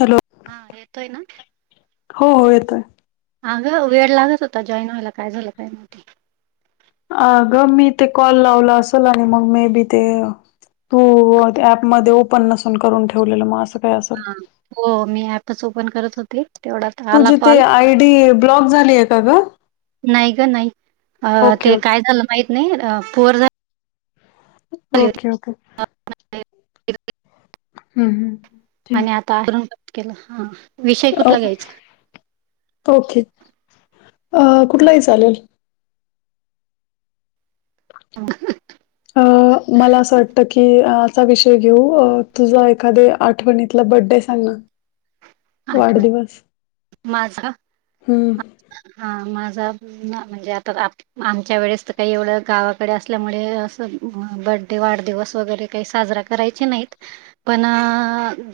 Hello. हा येतोय ना. हो हो येतोय. अगं वेळ लागत होता जॉईन व्हायला काय झालं काय माहिती? अ ग मी ते कॉल लावला असेल आणि मग मे बी ते हो होहो ते ऍपमध्ये ओपन नसून करून ठेवलेलं मग असं काय असल. हा. हो मी ऍपच ओपन करत होत‌. [unintelligible] तेवढा तुझी ते आय डी ब्लॉक झाली आहे का ग. नाही ग नाही अ ओके ते काय ओके झालं माहित नाही पोर झा ओके. ओके. हम्म हम्म. आणि आता [unintelligible] कट केलंय हा विषय हम्म कुठला घ्यायचा? ओके अ हा, कुठलाही चालेल. अ मला असं वाटत की कि असा विषय घेऊ तुझा एखाद्या आठवणीतला बडडे सांगा. [inaudible] माझं हम्म ना म्हणजे आताच आप आमच्या वेळेस तर काही एवढं गावाकडे असल्यामुळे असं बडे वाढदिवस वगैरे काही साजरा करायचे नाही पण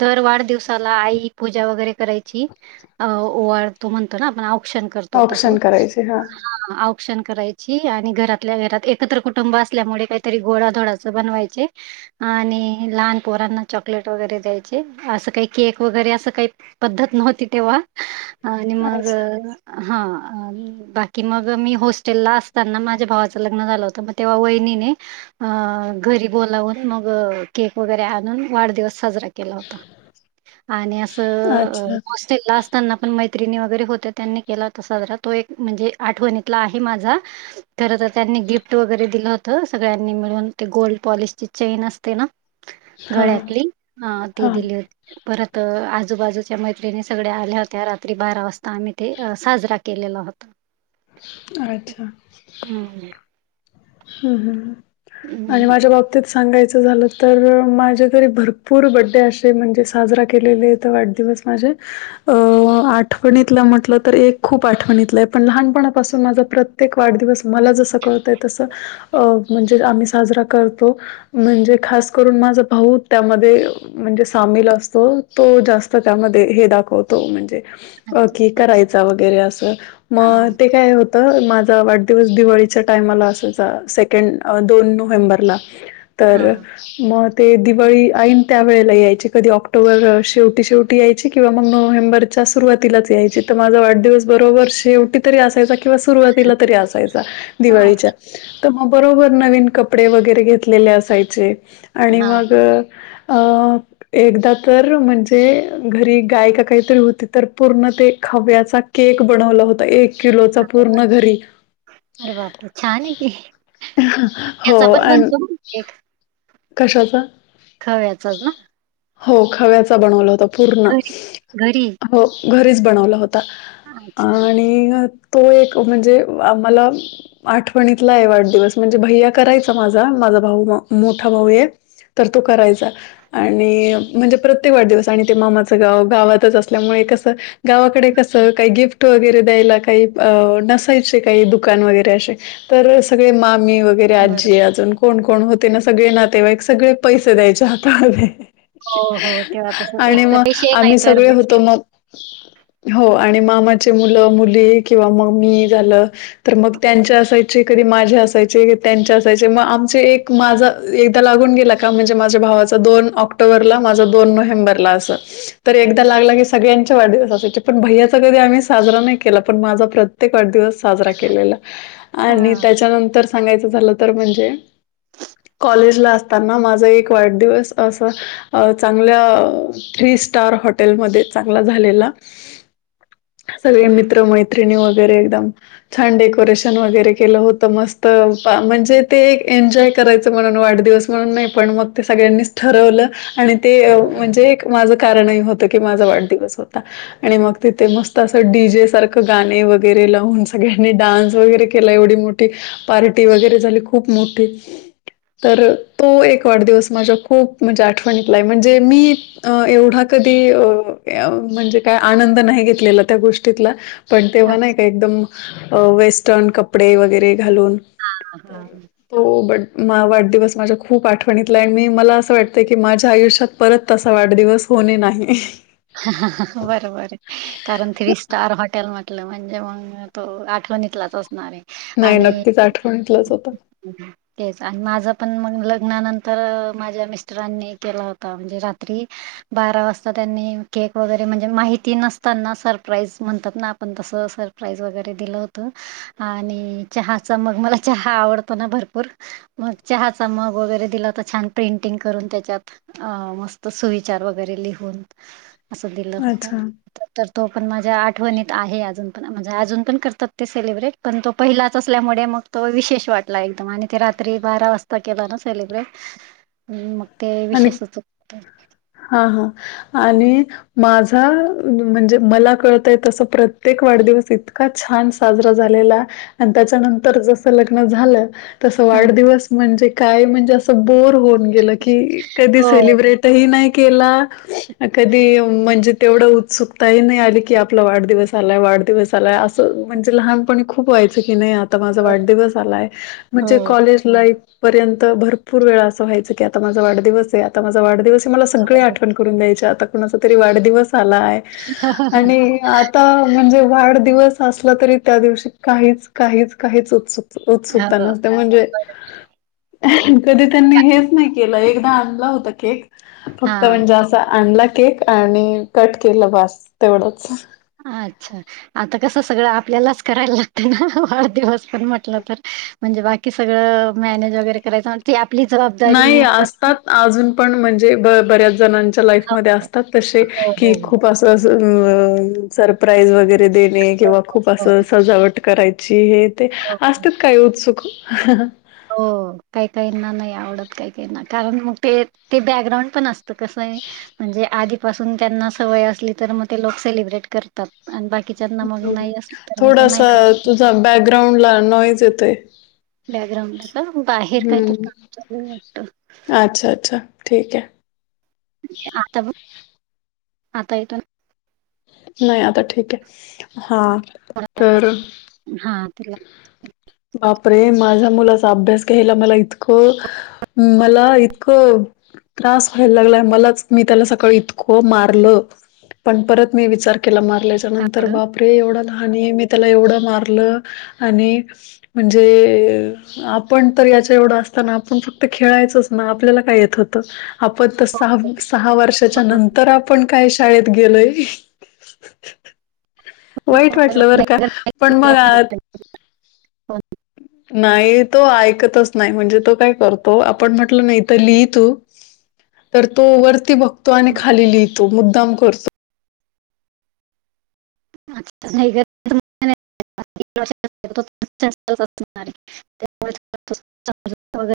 दर वाढ वादिवसाला आई पूज पूजा वगैरे करायची अ ओवाळतो म्हणतो ना आपण औक्षण करतो तसं‌. ऑप्शन करायचे हा औक्षण करायची आणि घरातल्या घरात एकत्र कुटुंब असल्यामुळे काहीतरी गोळाधोडा च बनवायचे आणि लहान पोरांना चॉकलेट वगैरे द्यायचे. असं काही केक वगैरे असं काही पद्धत नव्हती तेव्हा आणि मग अच्छा हा. बाकी मग मी हॉस्टेलला असताना माझ्या भावाचं लग्न झालं होतं मग तेव्हा वहिनीने अ घरी बोलावून मग केक वगैरे आणून वाढदिवस साजरा केला होता. आणि असं अच्छा मस ला असताना पण मैत्रिणी वगैरे होत त्यांनी केला होता साजरा तो एक म्हणजे आठवणीतला आहे माझा. खर तर त्यांनी गिफ्ट वगैरे दिलं होत सगळ्यांनी मिळून ते गोल्ड पॉलिशची चेन असते ना. हा गळ्यातली ती हा दिली होती परत आज आजूबाजूच्या मैत्रिणी सगळ्या आल्या होत्या रात्री बारा वाजता आम्ही ते साजरा केलेला होता. अच्छा. हम्म. हम्म हम्म आणि माझ्या बाप तत सांगायचं झालं तर माझ्या घरी भरपूर बड्डे असे म्हणजे साजरा केलेले तर वाढदिवस माझं अ आठवणीतला म्हटलं तर एक खूप आठवणीतलं आहे पण लहानपणापासून माझा प्रत त्येक वाढदिवस मला जसं कळतंय तसं अ म्हणजे आम्ही साजरा करतो. म्हणजे खास करून माझं भाऊ त्यामध्ये म्हणजे सामील असतो तो जास्त त्यामध्ये हे दाखवतो म्हणजे ओके करायचा वगैरे असं हा मग ते काय होत तर माझा वाढदिवस दिवाळीच्या टाइमाला असायचा सेकंड दोन नोव्हेंबरला तर हा मग ते दिवाळी आईनं त्यावेेळेला यायची कधी ऑक्टोबर शेवटी शेव टी यायची किंवा मग नोव्हेंबरच्या सुरुवातीलाच यायची तर माझा वाढदिवस बरोबर शेवटी तरी असायचा किंवा सुरुवातीला तरी असायचा दिवाळीच्या. तर मग बरोबर नवीन कपडे वगैरे घेतलेले असायचे. आणि हा मग अ एकदा तर म्हणजे घरी गाय का काहीतरी होती तर पूर्ण ते खव्याचा केक बनवला होता एक किलोचा हा पूर्ण घरी. अरे बाप रे छान आहे की हो त्याचा पण अ बनतो केक. कशाचा खव्याचाच ना. हो खव्याचा बनवला होत पूर्ण. घरी घरी हो घरीच बनवला होत त अच्छा आणि तो एक म्हणजे आ मला आठवणीतला आहे वाढदिवस म्हणजे भैया करायचा माझा माझा भाऊ म मोठा भाऊ आहे. तर तो करायचा. आणि म्हणजे प्रत्येक वाढदिवस आणि ते मामाचं गाव गावातच असल्यामुळे कसं गावाकडे कसं काही गिफ्ट वगैरे द्यायला काही अ नसायचे काही दुकान वगैरे अशे तर सगळे मामी व गेरे बरं आजी अजून कोण कोण होते ना सगळे नातेवायक सगळे पैसे द्यायचे हाताले. हो हो तेव्हा तस एक आणि तर मग ते शेक नाही आम्ही तर सगळे होतो, बिस्किट मग हो आणि मामाचे मुलं मुली किंवा मम्मी ही झालं तर मग त्यांचे असायचे कधी माझ्या असायचे त्यांचे असायचे म आमचे एक माझा एकदा लागून गेला का म्हणजे माझ्या भावाचा दोन ऑक्टोबरला माझा दोन नोव्हेंबरला असं तर एकदा लागला की, सगळ्यां चा वाढदिवस असायचे पण भैय्याचा कधी आम्ही साजरा नाही केला पण माझा प्रत्येक वाढदिवस साजरा केलेला आणि हा त्याच्यानंतर सांगायचं झालं तर म्हणजे कॉलेजला असताना माझा एक वाढदिवस असं अ चांगल्या थ्री स्टार हॉटेलमध्ये चांगला झालेला. सगळे मित्र मैत्रिणी वगैरे एकदम छान डेकोरेशन वगैरे केलं होतं, मस्त म्हणजे ते एक एन्जॉय करायचं तर म्हणून वाढदिवस म्हणून नाही पण मग ते सगळ्यांनीच ठरवलं आणि ते म्हणजे एक माझं कारणही होतं की माझा वाढदिवस होता आणि मग तिथे मस्त असं तर डी जे सारखं गाणे वगैरे लावून सगळ्यांनी डान्स वगैरे केला. एवढी मोठी पार्टी वगैरे झाली खूप मोठी तर तो एक वाढदिवस माझ्या खूप म्हणजे आठवणीतला आहे म्हणजे मी अ एवढा कधी अ य म्हणजे काय आनंद नाही घेतलेला त्या गोष्टीतला. पण तेव्हा अच्छा नाही का एकदम अ वेस्टर्न कपडे वगैरे घालून तर हा तो बड मा वाढदिवस माझ्या खूप आठवणीतलाय मी मला असं वाटतं की माझ्या आयुष्यात परत तसा वाढदिवस कोणी नाही. बरं बरं कारण थ्री स्टार हॉटेल म्हटलं म्हणजे मग तो आठवणीतलाच असणार आहे. नाही नक्कीच आठवणीतलाच होता. उ हम्म. तेच आणि माझं पण मग लग्नानंतर माझ्या मिस्टरांनी केला होता म्हणजे रात्री बारा वाजता त्यांनी केक वगैरे म्हणजे माहिती नसतांना सरप्राईज म्हणतात ना आपण तसं सरप्राईज वगैरे दिलं होतं. आणि चहाचा मग मला चहा आवडतो ना भरपूर. मग चहाचा मग वगैरे दिला होता छान प्रेंटिंग करून त्याच्यात. अ मस्त सुविचार वगैरे लिहून असं दिलं होतं. अच्छा तर तो पण माझ्या आठवणीत आहे अजून पण म्हणजे अजून पण करतात ते सेलिब्रेट. पण तो पहिलाच असल्यामुळे मग तो विशेष वाटला एकदम आणि ते रात्री बारा वाजता केला ना सेलिब्रेट. [unintelligible] हम्म मग ते विशेषच हा हा आणि माझा म्हणजे मला कळतय तस प्रत्येक वाढदिवस इतका छान साजरा झालेला आणि त्याच्यानंतर जस लग्न झालं. तसं ह वाढदिवस म्हणजे काय म्हणजे असं बोर होऊन गेलं की कधी हो. सेलिब्रेट ते ही नाही केला कधी म्हणजे तेवढ उत्सुकताही नाही आली की आपला वाढदिवस तालाय वाढदिवस आलाय असं म्हणजे लहानपणी खूप व्हायंची कि नाही ता माझा हो. वाढदिवस आलाय म्हणजे हो कॉलेज लाईफ पर्यंत भरपूर वेळा असं व्हायचं की आता माझा वाढदिवस आहे आता माझा वाढदिवस आहे मला सगळे आठवण करून द्यायचे आत्ता कोणाचा तरी वाढदिवस आला आहे आणि आता म्हणजे वाढदिवस असला तरी त्या दिवशी काहीच काहीच काहीच उत्सुक उत्सुकता नसते म्हणजे कधी त्यांनी हेच नाही केलं एकदा आणला होता केक फक्त हा. म्हणजे असं आणला केक आणि कट केलं बास तेवढंच. अच्छा आता कसं सगळं आपल्यालाच कराय लागतं ना वाढदिवस पण म्हटलं तर. म्हणजे बाकी सगळं मॅनेज वगैरे करायचं ती आपली जबाबदारी. [unintelligible] तात अजून पण म्हणजे ब बऱ्याच जणांच्या लाईफ मध्ये असतात तशे हो की हो खूप अस तसं उम्म सरप्राईज वगैरे देणे किंवा खूप हो असं सजावट कराय ची हे ते हो. असतेत काय उत्सुक. हो काही काही ना नाही आवडत काही काही ना कारण मग ते ते बॅकग्राउंड पण अस ता कसंय म्हणजे आधीपासून त्यांना सवय असली तर म ते लोक सेलिब्रेट कर तात आणि बाकीच्यांना मग नाही असलं तर मग ते नाही करू. [inaudible] जा बॅकग्राऊंड ला नॉईज येतोय. बॅकग्राउंड ला का बाहेर काही तरी काम हम्म चालूय वाटतं. अच्छा अच्छा. ठीक आहे. हे आता बघ, आता येतो ना? नाही आता ठीक हाय. हा तर हा. तिला बापरे माझ्या मुलाचा अभ्यास घ्यायला मला इतकं मला इतकं त्रास व्हायला लागलाय मलाच, मी त्याला सकाळ इतकं मारलं. पण परत मी विचार केला मारल्याच्या नंतर कारण बाप रे एवढं लहान मी त्याला एवढं मारलं. आणि म्हणजे आपण तर याच्या एवढं असताना आपण फक्त खेळायचंच ना, आपल्याला काय येत होतं. आपण तर सहा, सहा वर्षाच्या नंतर आपण काय शाळेत गेलोय. वाईट वाटलं बरं का, पण मला हो. [inaudible] नाही तो ऐकतच नाही म्हणजे तो काय करतो, आपण म्हटलं ना इथं लीही तू तर तो वरती बघतो आणि खाली लिहितो. मुद्दाम करतो. अ तिथं नाही ग [inaudible] [unintelligible] आहे.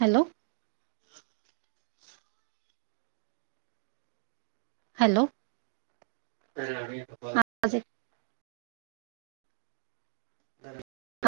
हॅलो. हॅलो. हा आवाज [inaudible]